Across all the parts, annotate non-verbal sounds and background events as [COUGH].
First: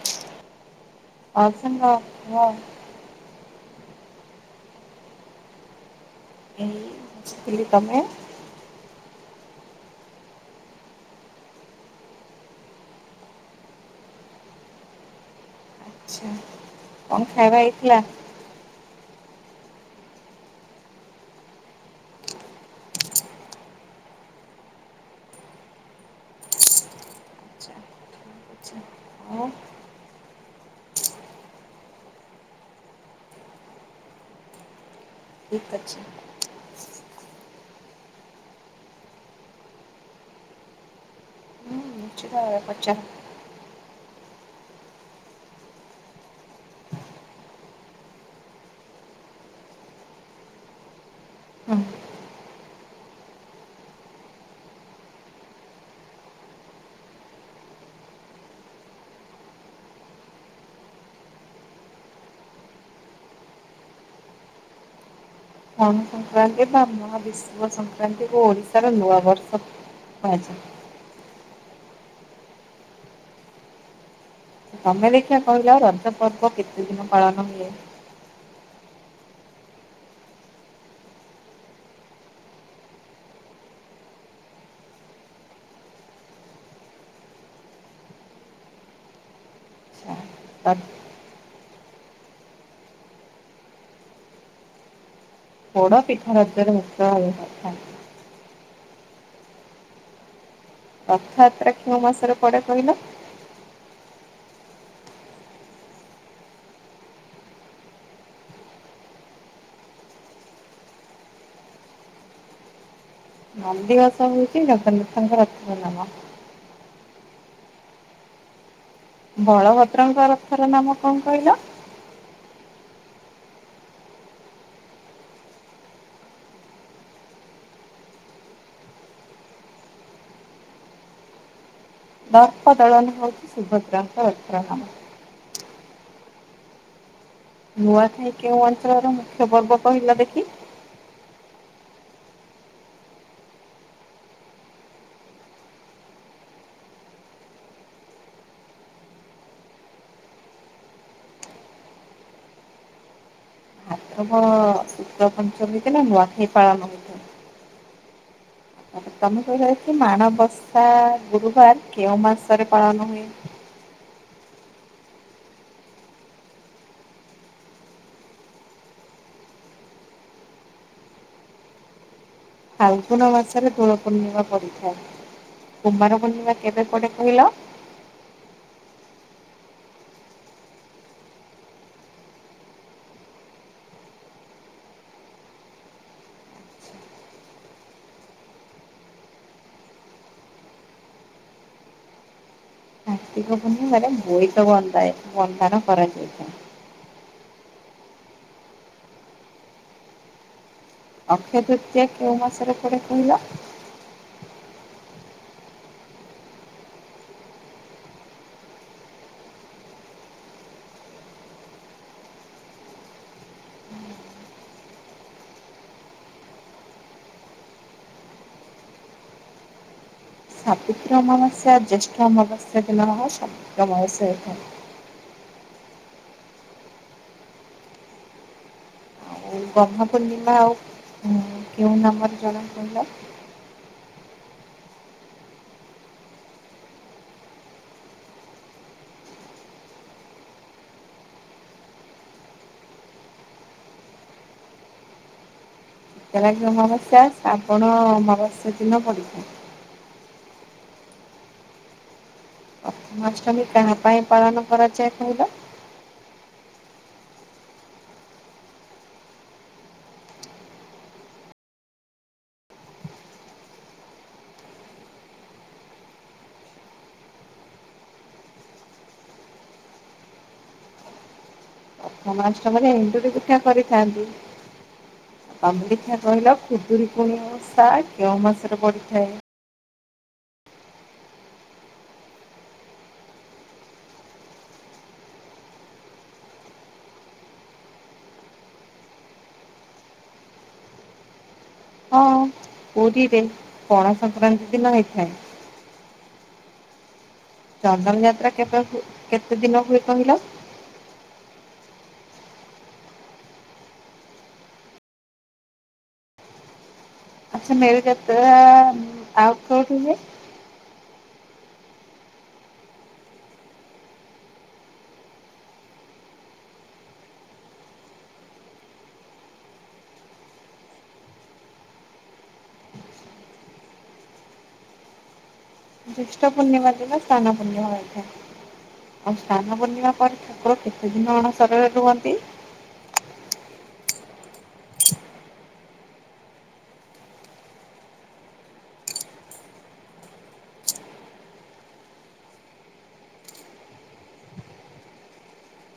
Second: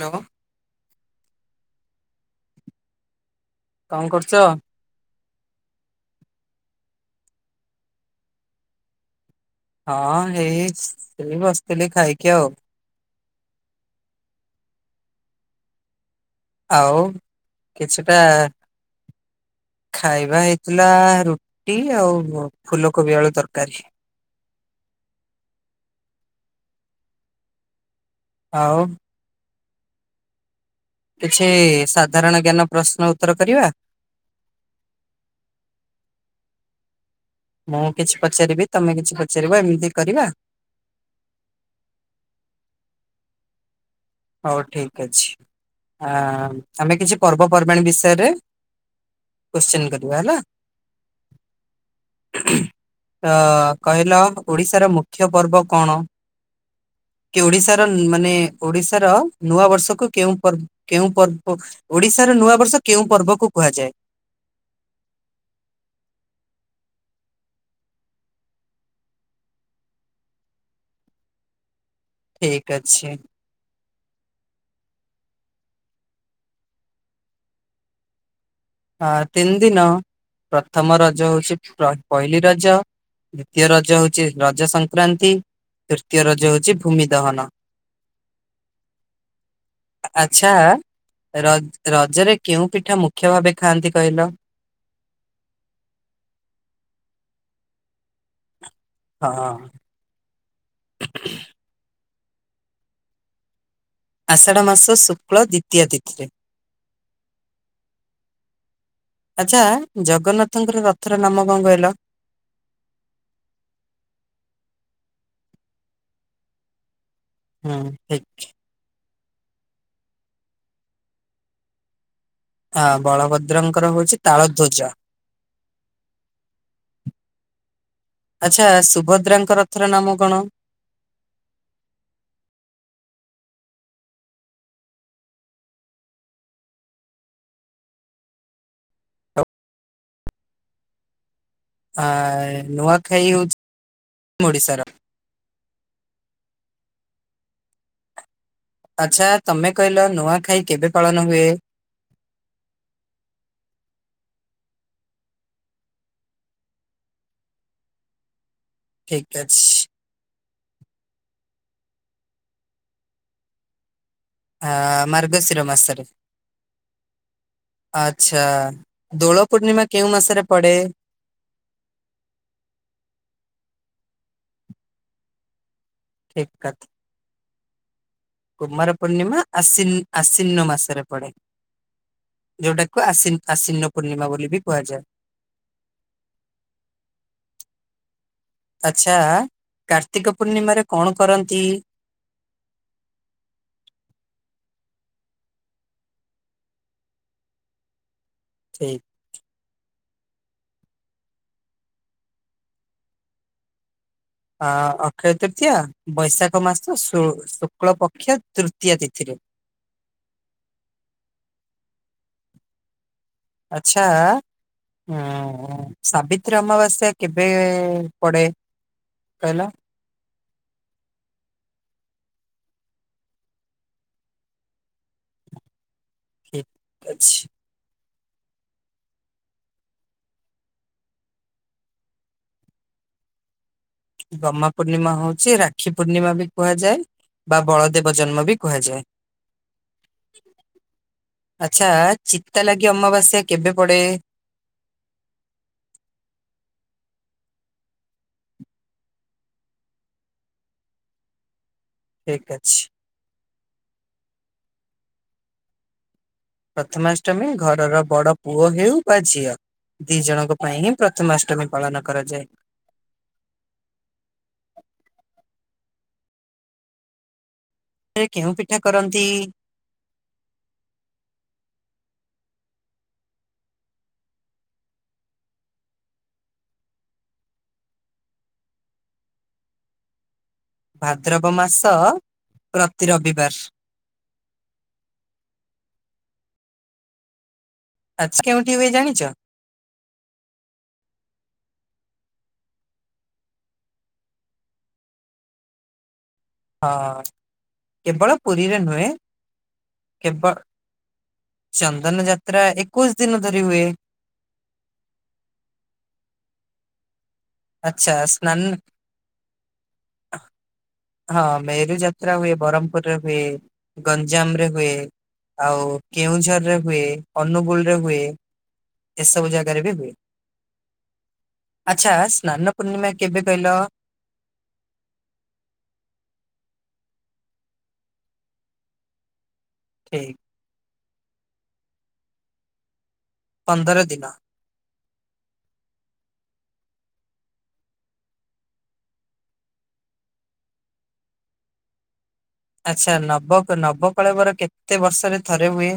Hello ଆଛ ହ [UNINTELLIGIBLE] କଣ କରୁଛ ଏଇ ବସିଥିଲି ତମେ ହଁ ହେଇ ହେଇଚି ଥିଲି ବସିଥିଲି ଖାଇକି ଆଉ। ଆଚ୍ଛା ଆଉ କଣ ଖାଇବା ହେଇଥିଲା? କିଛିଟା ଖାଇବା ହେଇଥିଲା ରୁଟ ଟି ଆଉ ଫୁଲକୋବି ଆଳୁ ତରକାରୀ। ଆଉ ଆଛା ହଉ କିଛି ସାଧାରଣ ଜ୍ଞାନ ପ୍ରଶ୍ନ ଉତ୍ତର କରିବା। ଠିକ୍ ଅଛି ମୁଁ କିଛି ପଚାରିବି ତମେ କିଛି ପଚାରିବ ଏମିତି କରିବା। ନିଶ୍ଚିନ୍ତ ପଚାର। ହଉ ଠିକ ଅଛି ଆ ଆମେ କିଛି ପର୍ବପର୍ବାଣି ବିଷୟରେ କୋଶ୍ଚନ କରିବା ହେଲା। ହୁଁ ଅଁ କହିଲ ଓଡିଶାର ମୁଖ୍ୟ ପର୍ବ କଣ? କି ଓଡିଶାର ଇ ମାନେ ଓଡିଶାର ନୂଆ ବର୍ଷକୁ କେଉଁ ପର୍ବ କେଉଁ ପର୍ବ ପୋକ? ଓଡିଶାର ନୂଆ ବର୍ଷ କେଉଁ ପର୍ବକୁ କୁହାଯାଏ? ଧନୁ ସଂକ୍ରାନ୍ତି ବା ମହାବିଶ୍ୱବ ସଂକ୍ରାନ୍ତିକୁ ଓଡ଼ିଶାର ନୂଆବର୍ଷ। ଆଛା ଠିକ୍ ଅଛି ତମେ ଦେଖିଆ କହିଲ ରଜ ପର୍ବ କେତେ ଦିନ ପାଳନ ହୁଏ? ଆ ତିନି ଦିନ ପ୍ରଥମ ରଜ ହଉଛି ପ୍ର ପହିଲି ରଜ। ଦ୍ଵିତୀୟ ରଜ ହଉଛି ରଜ ସଂକ୍ରାନ୍ତି ତୃତୀୟ ରଜ ହଉଛି ଭୂମି ଦହନ। [INAUDIBLE] ଆଚ୍ଛା ରଜ ରଜରେ କେଉଁ ପିଠା ମୁଖ୍ୟ ଭାବେ ଖାଆନ୍ତି କହିଲ? ପୋଡ ପିଠା ରଜ ରେ ମୁଖ୍ୟ ଭାବରେ କରିଥାନ୍ତି। ହଁ ରଥଯାତ୍ରା କେଉଁ ମାସରେ ପଡେ କହିଲ? ଆଷାଢ ମାସ ଶୁକ୍ଳ ଦ୍ୱିତୀୟା ତିଥିରେ। ଆଚ୍ଛା ଜଗନ୍ନାଥଙ୍କର ରଥର ନାମ କଣ କହିଲ? ନନ୍ଦିଘୋଷ ହଉଛି ଜଗନ୍ନାଥଙ୍କର ରଥ ର ନାମ। ହୁଁ ଠିକ୍ ବଳଭଦ୍ରଙ୍କର ରଥର ନାମ କଣ କହିଲ? ଆ ବଳଭଦ୍ରଙ୍କର ହଉଛି ତାଳ ଧ୍ୱଜ। ଆଛା ସୁଭଦ୍ରାଙ୍କ ରଥର ନାମ କଣ? ଦର୍ପଦଳଣ ହଉଛି ସୁଭଦ୍ରାଙ୍କ ରଥର ନାାମ ନୂଆଖାଇ କେଉଁ ଅଞ୍ଚଳର ମୁଖ୍ୟ ପର୍ବ କହିଲା ଦେଖି? ଆ ନୁଆଖାଇ ହେଉଛି ଓଡ଼ିଶାର ଆଚ୍ଛା ତମେ କହିଲ ନୂଆଖାଇ କେବେ ପାଳନ ହୁଏ? ଭାତ୍ରବ ଶତ ପଞ୍ଚମୀ କେ ନା ନୂଆଖାଇ ପାଳନ ହୁଏ। ଆ ଠିକ ତମେ ଅଛି କହିବା କି ମାଣବସା ଗୁରୁବାର କେଉଁ ମାସରେ ପାଳନ ହୁଏ? ହ ମର୍ଗଶିର ମାସରେ ଆଚ୍ଛା ଦୋଳ ପୂର୍ଣ୍ଣିମା କେଉଁ ମାସରେ ପଡ଼େ? ଫାଲଗୁନ ମାସରେ ଦୋଳ ପୂର୍ଣ୍ଣିମା ପଡିଥାଏ କୁମାର ଠିକ ପୂର୍ଣ୍ଣିମା କଥା କେବେ ପଡେ କହିଲ? କୁମାର ପୂର୍ଣ୍ଣିମା ଆଶି ଆଶ୍ଵିନ ମାସରେ ପଡେ। ଯୋଉଟାକୁ ଆସି ଆଶିନ ପୂର୍ଣ୍ଣିମା ବୋଲି ବି କୁହାଯାଏ। ଆଛା କାର୍ତ୍ତିକ ପୂର୍ଣ୍ଣିମାରେ କଣ କରନ୍ତି? କାର୍ତ୍ତିକ ପୂର୍ଣ୍ଣିମାରେ ବୋଇତ ବନ୍ଦାଏ ବନ୍ଦାଣ କରାଯାଇଥାଏ। ଠିକ୍। ଅକ୍ଷୟ ତୃତୀୟ କେଉଁ ମାସରେ ପରେ କହିଲ? ଅ ଅକ୍ଷୟ ତୃତୀୟା ବୈଶାଖ ମାସ ଶ ଶୁକ୍ଳ ପକ୍ଷ ତୃତୀୟ ତିଥିରେ। ଆଛା। ହୁଁ ସାବିତ୍ରୀ ଅମାବାସ୍ୟା କେବେ ପଡେ? ପହିଲ [UNINTELLIGIBLE] ସ୍ୱବିତ୍ରୀ ଅମାବାସ୍ୟା ଜ୍ୟେଷ୍ଠ ଅମାବାସ୍ୟା ଦିନ ହେ ସାବିତ୍ର ଅମାବାସ୍ୟା ଏଇ ଦିନ ଠିକ୍ ଅଛି। ଆ ବ୍ରହ୍ମ ପୂର୍ଣ୍ଣିମା ଆଉ କେଉଁ ନାମର ଜଣା କହିଲ? ଗମା ପୂର୍ଣ୍ଣିମା ହଉଛି ରାକ୍ଷୀ ପୂର୍ଣ୍ଣିମା ବି କୁହାଯାଏ। ବା ବଳଦେବ ଜନ୍ମ ବି କୁହାଯାଏ। ଆଚ୍ଛା ଚିତା ଲାଗି ଅମାବାସ୍ୟା କେବେ ପଡେ? ଜଲାକ ଅମାବସ୍ୟା ଶ୍ରାବଣ ଅମାବାସ୍ୟା ଦିନ ପଡିଥାଏ। ଠିକ୍ ଅଛି। ଜନ୍ମାଷ୍ଟମୀ କାହା ପାଇଁ ପାଳନ କରା ଯାଏ କହିଲ? ପ୍ରଥମାଷ୍ଟମୀ ଘରର ବଡ ପୁଅ ହେଉ ବା ଝିଅ ଦି ଜଣଙ୍କ ପାଇଁ ହିଁ ପ୍ରଥମାଷ୍ଟମୀ ପାଳନ କରାଯାଏ। ରେ କେଉଁ ପିଠା କରନ୍ତି? ଜନ୍ମାଷ୍ଟମୀରେ ଏନ୍ଣୁରୀ ପିଠା କରିଥାନ୍ତି। ତମଦେଖା କହିଲ ଖୁଦୁୁରୀ କୁଣି ଓସା କେଉଁ ମାସରେ ପଡ଼ିଥାଏ? ଭାଦ୍ରବ ମାସ ପ୍ରତି ରବିବାର ଆଚ କେଉଁଠି‌ ହୁଏ ଜାଣିଛ? ହଁ ପୁରୀରେ ପଣା ସଂଂକ୍ରାନ୍ତି ଦିନ ହେଇଥାଏ। ହଁ। ଚନ୍ଦନ କେବଳ ଯାତ୍ରା କେ ପୁରୀରେ ନୁହେଁ କେତେ ଦିନ ଭଳି କହିଲ? କେବ ଚନ୍ଦନ ଯାତ୍ରା ଏକୋଇଶି ଦିନ ଧରି ହୁଏ। ଆଚଛା ମେରୁ ଆଚ୍ଛା ଯାତ୍ରା ସ୍ନାନ ଆଉ କୋଉଠିଁ ହୁଏ? ହଁ ମେରୁ ଯାତ୍ରା ହୁଏ ବ୍ରହ୍ମପୁରରେ ହୁଏ ଗଞ୍ଜାମ ରେ ହୁଏ ଆଉ କେଉଁଝର ରେ ହୁଏ ଅନୁଗୁଳ ରେ ହୁଏ ଏସବୁ ଜାଗାରେ ବି ହୁଏ ଆଚ୍ଛା ସ୍ନାନ ପୂର୍ଣ୍ଣିମା କେବେ କହିଲ? ଜ୍ୟେଷ୍ଠ ପୂର୍ଣ୍ଣିମା ଦିନ ସ୍ନାନ ପୂର୍ଣ୍ଣିମା ହୋଇଥାଏ ଆଉ ସ୍ନାନ ପୂର୍ଣ୍ଣିମା ଠିକ କରିଥାଏ‌ ଆ କେତେ ଦିନ ଅଣସରରେ ରୁହନ୍ତି ପନ୍ଦର ଦିନ ଆଚ୍ଛା। ନବ ନବକଳବର କେତେ ବର୍ଷରେ ଥରେ ହୁଏ?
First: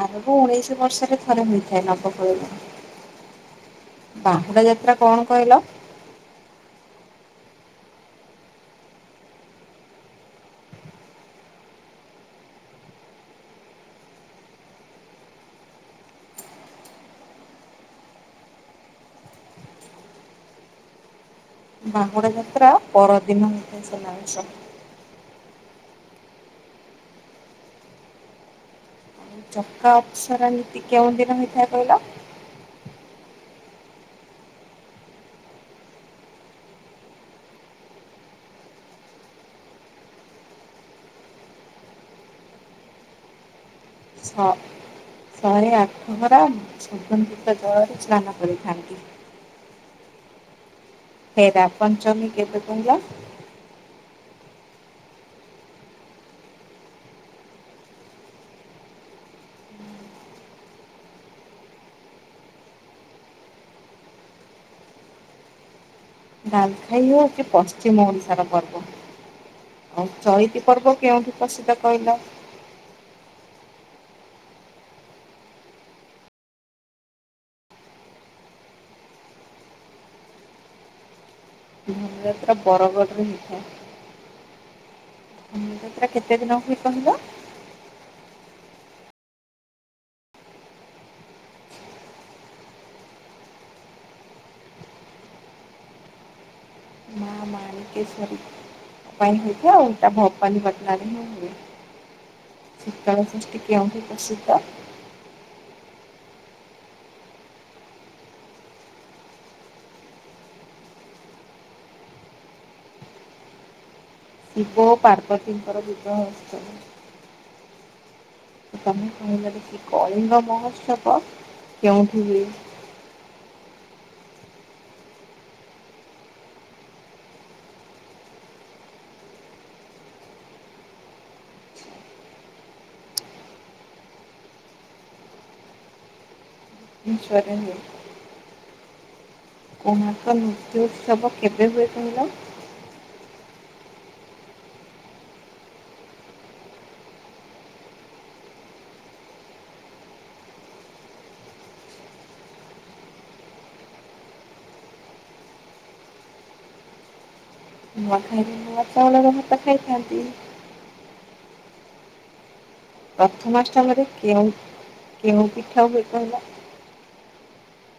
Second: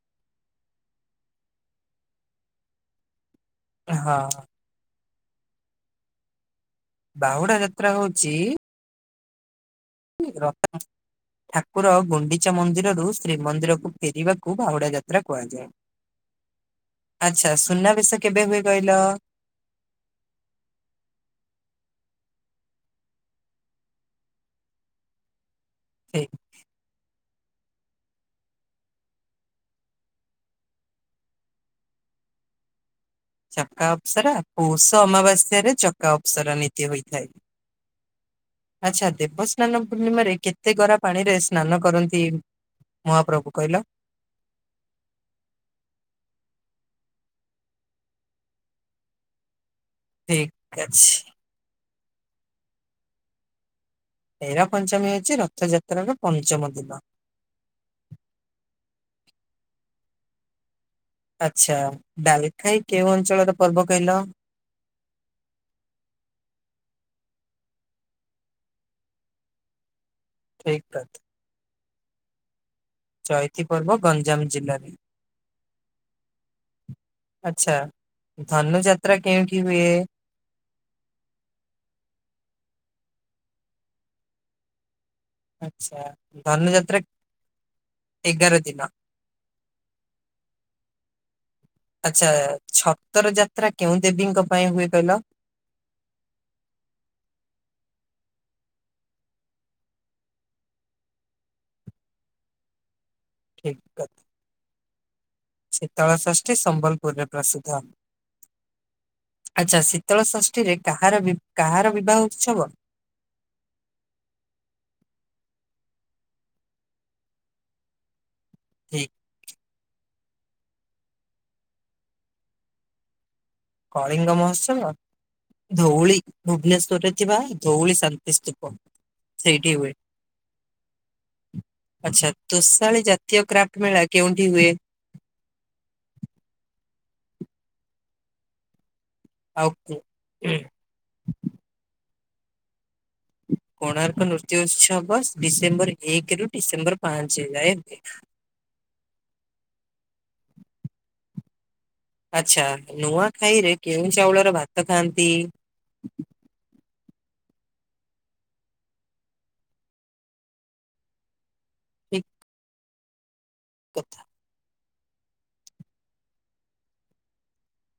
ଆରବ ଉଣେଇଶି ବର୍ଷରେ ଥରେ ହୋଇଥାଏ ନବ ପରଣ ହଁ। ବାହୁଡା ଯାତ୍ରା କଣ କହିଲ? ବାହୁଡା ଯାତ୍ରା ହଉଚି ରଖ ଠାକୁର ଗୁଣ୍ଡିଚା ମନ୍ଦିରରୁ ଶ୍ରୀମନ୍ଦିରକୁ ଫେରିବାକୁ ବାହୁଡ଼ା ଯାତ୍ରା କୁହାଯାଏ। ଆଚ୍ଛା। ସୁନାବେେଶ କେବେ ହୁଏ କଇଲ? ବାହୁଡ଼ା ଯାତ୍ରା ପର ଦିନ ହୁଏ ସୁନାବେଶ। ଏ ଚକା ଅପସର ନୀତି କେଉଁ ଦିନ ହେଇଥାଏ କହିଲ? ଚକା ଅପସରା ପୌଷ ଅମାବାସ୍ୟରେ ଚକା ଅପସରା ନୀତି ହୋଇଥାଏ। ଆଚ୍ଛା ଦେବସ୍ନାନ ପୂର୍ଣ୍ଣିମାରେ କେତେ ଗରା ପାଣି ରେ ସ୍ନାନ କରନ୍ତି? ମହାପ୍ରଭୁ କଇଲ ଛଅ ଶହେ ଆଠଗରା ସୁଗନ୍ଧିତ ଜଳରେ ସ୍ନାନ କରିଥାନ୍ତି। ଠିକ ଅଛି। ଫେରା ପଞ୍ଚମୀ କେବେ କହିଲ? ହେରା ପଞ୍ଚମୀ ଅଛି ରଥଯାତ୍ରାର ପଞ୍ଚମ ଦିନ। ଆଚ୍ଛା ଡାଲଖାଇ କେଉଁ ଅଞ୍ଚଳର ପର୍ବ କହିଲ? ଡାଲ ଖାଇ ହେଉଚି ପଶ୍ଚିମ ଓଡ଼ିଶାର ପର୍ବ। ଆଉ ଚଇତି ଠିକ ପର୍ବ କଥା କେଉଠି ପ୍ରସିଦ୍ଧ କହିଲ? ଚଇତି ପର୍ବ ଗଞ୍ଜାମ ଜିଲ୍ଲାରେ ଆଚ୍ଛା। ଧନୁ ଯାତ୍ରା କେଉଁଠି ହୁଏ? ଧନୁଯାତ୍ରା ବରଗଡ଼ରେ ହେଇଥାଏ। ଆଚ୍ଛା ଧନୁଯାତ୍ରା କେତେ ଦିନ ଧନୁ ହୁଏ ଯାତ୍ରା କହିଲ? ଏଗାର ଦିନ। ଆଚ୍ଛା ଛତର ଯାତ୍ରା କେଉଁ ଦେବୀଙ୍କ ପାଇଁ ହୁଏ କହିଲ? ମା ମାଣିକେଶ୍ଵରି। ହେଇଥିଲା ଆଉଲ ତା ଭବାନିପାଟନାରେ ହିଁ ହୁଏ। ଶୀତଳ ଷଷ୍ଠୀ କେଉଠି ପ୍ରସିଦ୍ଧ? ଶୀତଳଷଷ୍ଠୀ ସମ୍ବଲପୁରରେ ପ୍ରସିଦ୍ଧ। ଆଚ୍ଛା। ଶୀତଳ ଷଷ୍ଠୀରେ କାହାର କାହାର ବିବାହ ଉତ୍ସବ? ଶିବ ଓ ପାର୍ବତୀଙ୍କର ବିବାହ ଉତ୍ସବ। ତମେ ଠିକ୍ କହିଲ ଦେଖି କଳିଙ୍ଗ ମହୋତ୍ସବ କେଉଁଠି ହୁଏ? କଳିଙ୍ଗ ମହୋତ୍ସବ! ଧୋଉଳି। ଭୁବନେଶ୍ଵରରେ ଥିବା ଧୋଉଳି ଶାନ୍ତିସ୍ତୁପ। ସେଇଠି ହୁଏ। ଆଛା ତୋଷାଳୀ ଜାତୀୟ କ୍ରାଫ୍ଟ ମେଳା କେଉଠି ହୁଏ? ଇଶର [INAUDIBLE] ଆଉ କୋ- କୁମଙ୍କ ଉଁ, ନୃତ୍ୟୁ ଉତ୍ସବ କେବେ ହୁଏ କହିଲ? କୋଣାର୍କ ନୃତ୍ୟ ଉତ୍ସବ ଡିସେମ୍ବର ଏକେରୁ ଡିସେମ୍ବର ପାଞ୍ଚେ ଯାଏ ହୁଏ। ଆଚ୍ଛା। ନୂଆଖାଇରେ କେଉଁ ଚାଉଳର ଭାତ ଖାଆନ୍ତି? ନୂଆଖାଇରେ ନୂଆ ଚାଉଳର ଭାତ ଖାଇଥାନ୍ତି। ଠିକ ପ୍ରଥମାଷ୍ଟମରେ କେଉଁ କେଉଁ ପିଠା ହୁଏ କହିଲ?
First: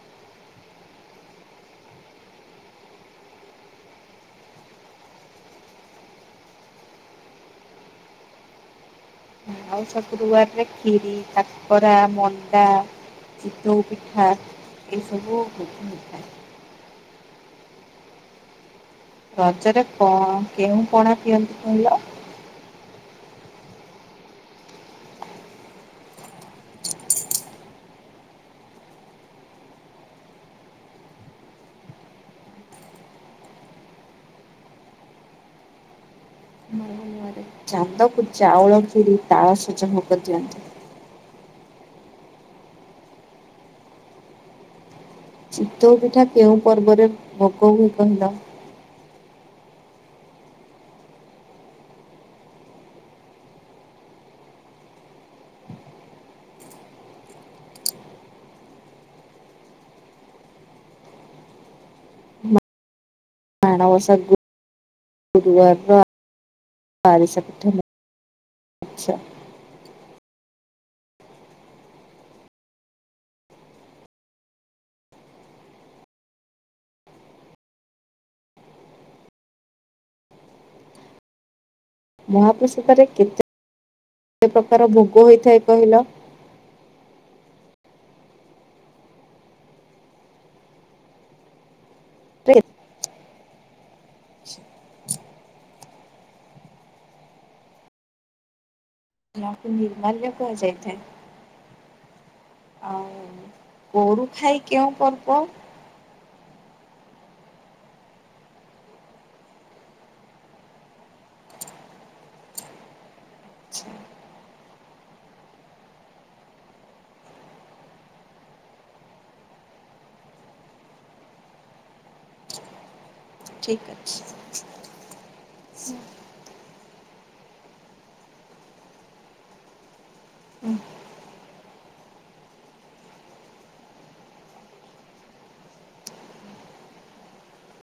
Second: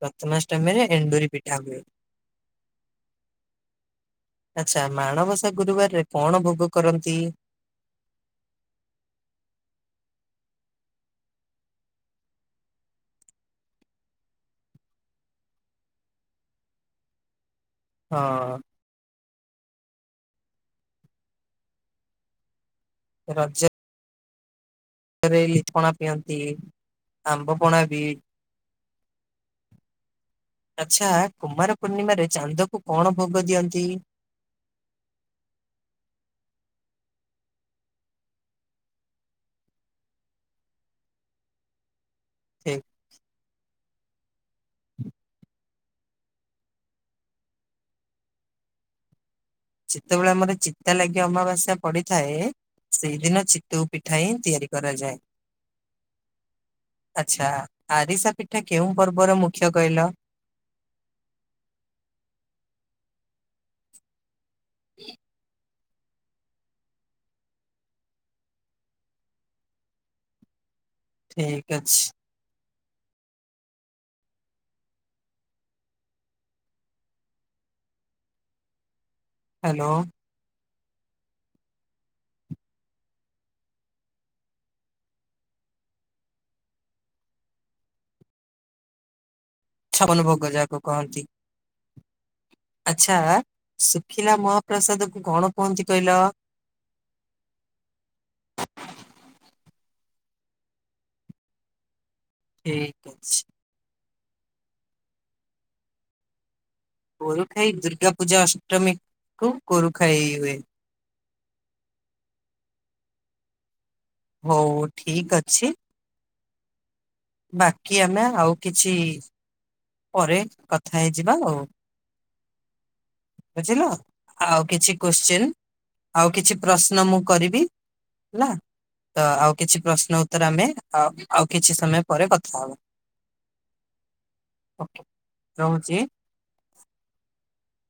ପ୍ରଥମାଷ୍ଟମୀରେ ଏଣ୍ଡୁରି ପିଠା ହୁଏ। ଆଛା ମାଣବସା ଗୁରୁବାରରେ କଣ ଭୋଗ କରନ୍ତି? ଆଉ ଶୁକ୍ରୁବାରରେ କ୍ଷୀରି କାକରା ମଣ୍ଡା ଚିତଉ ପିଠା ଏଇ ସବୁ ହେଇଥାଏ ହଁ ରଜରେ କଣ କେଉଁ ପଣା ପିଅନ୍ତି କହିଲ? ରଜ ରେ ଲିଚ ପଣା ପିଅନ୍ତି ଆମ୍ବ ପଣା ବି ଆଚ୍ଛା କୁମାର ପୂର୍ଣ୍ଣିମାରେ ଚାନ୍ଦକୁ କଣ ଭୋଗ ଦିଅନ୍ତି? ମର ଭନ୍ୟବାଦରେ [INAUDIBLE] ଚାନ୍ଦକୁ ଚାଉଳ କ୍ଷୀରି ତାଳ ସଜ ଭୋଗ ଦିଅନ୍ତି। ଠିକ [INAUDIBLE] ଚିତଉ ପିଠା କେଉଁ ପର୍ବରେ ଭୋଗ ହୁଏ କହିଲ? ଯେତେବେଳେ ଆମର ଚିତା ଲାଗି ଅମାବାସ୍ୟା ପଡିିଥାଏ। ସେଇଦିନ ଚିତଉ ପିଠା ହିଁ ତିଆରି କରାଯାଏ। ଆଚ୍ଛା ଆରିସା ପିଠା କେଉଁ ପର୍ବର ମୁଖ୍ୟ କହିଲ? ମାଣବସା ଗୁରୁବାର ବାରି [INAUDIBLE] ଠିକ ଅଛି। ହ୍ୟାଲୋ ମହାପ୍ରସାଦରେ କେତେ ପ୍ରକାର ଭୋଗ ହୋଇଥାଏ କହିଲ? ଛପନ ଭୋଗ ଯାହାକୁ କହନ୍ତି। ଆଚ୍ଛା ଶୁଖିଲା ମହାପ୍ରସାଦକୁ କଣ କୁହନ୍ତି କହିଲ? ତାହାକୁ ନିର୍ମାଲ୍ୟ କୁହାଯାଇଥାଏ। ଆଉ ଠିକ୍ ଅଛି ଗୋରୁ ଖାଇ କେଉଁ ପର୍ବ? ଗୋରୁ ଖାଇ ଦୁର୍ଗା ପୂଜା ଅଷ୍ଟମୀ କୁ ଗୋରୁ ଖାଇ ହୁଏ। [INAUDIBLE] [INAUDIBLE] ହଉ ଠିକ୍ ଅଛି। ବାକି ଆମେ ଆଉ କିଛି ପରେ କଥା ହେଇଯିବା ଆଉ। ବୁଝିଲ। ଠିକ ଅଛି। ଆଉ କିଛି କୋଶ୍ଚିନ ଆଉ କିଛି ପ୍ରଶ୍ନ ମୁଁ କରିବି ହେଲା ତ ଆଉ କିଛି ପ୍ରଶ୍ନ ଉତ୍ତର ଆମେ ଆ ଆଉ କିଛି ସମୟ ପରେ କଥା ହେବା ଓକେ ରହୁଚି।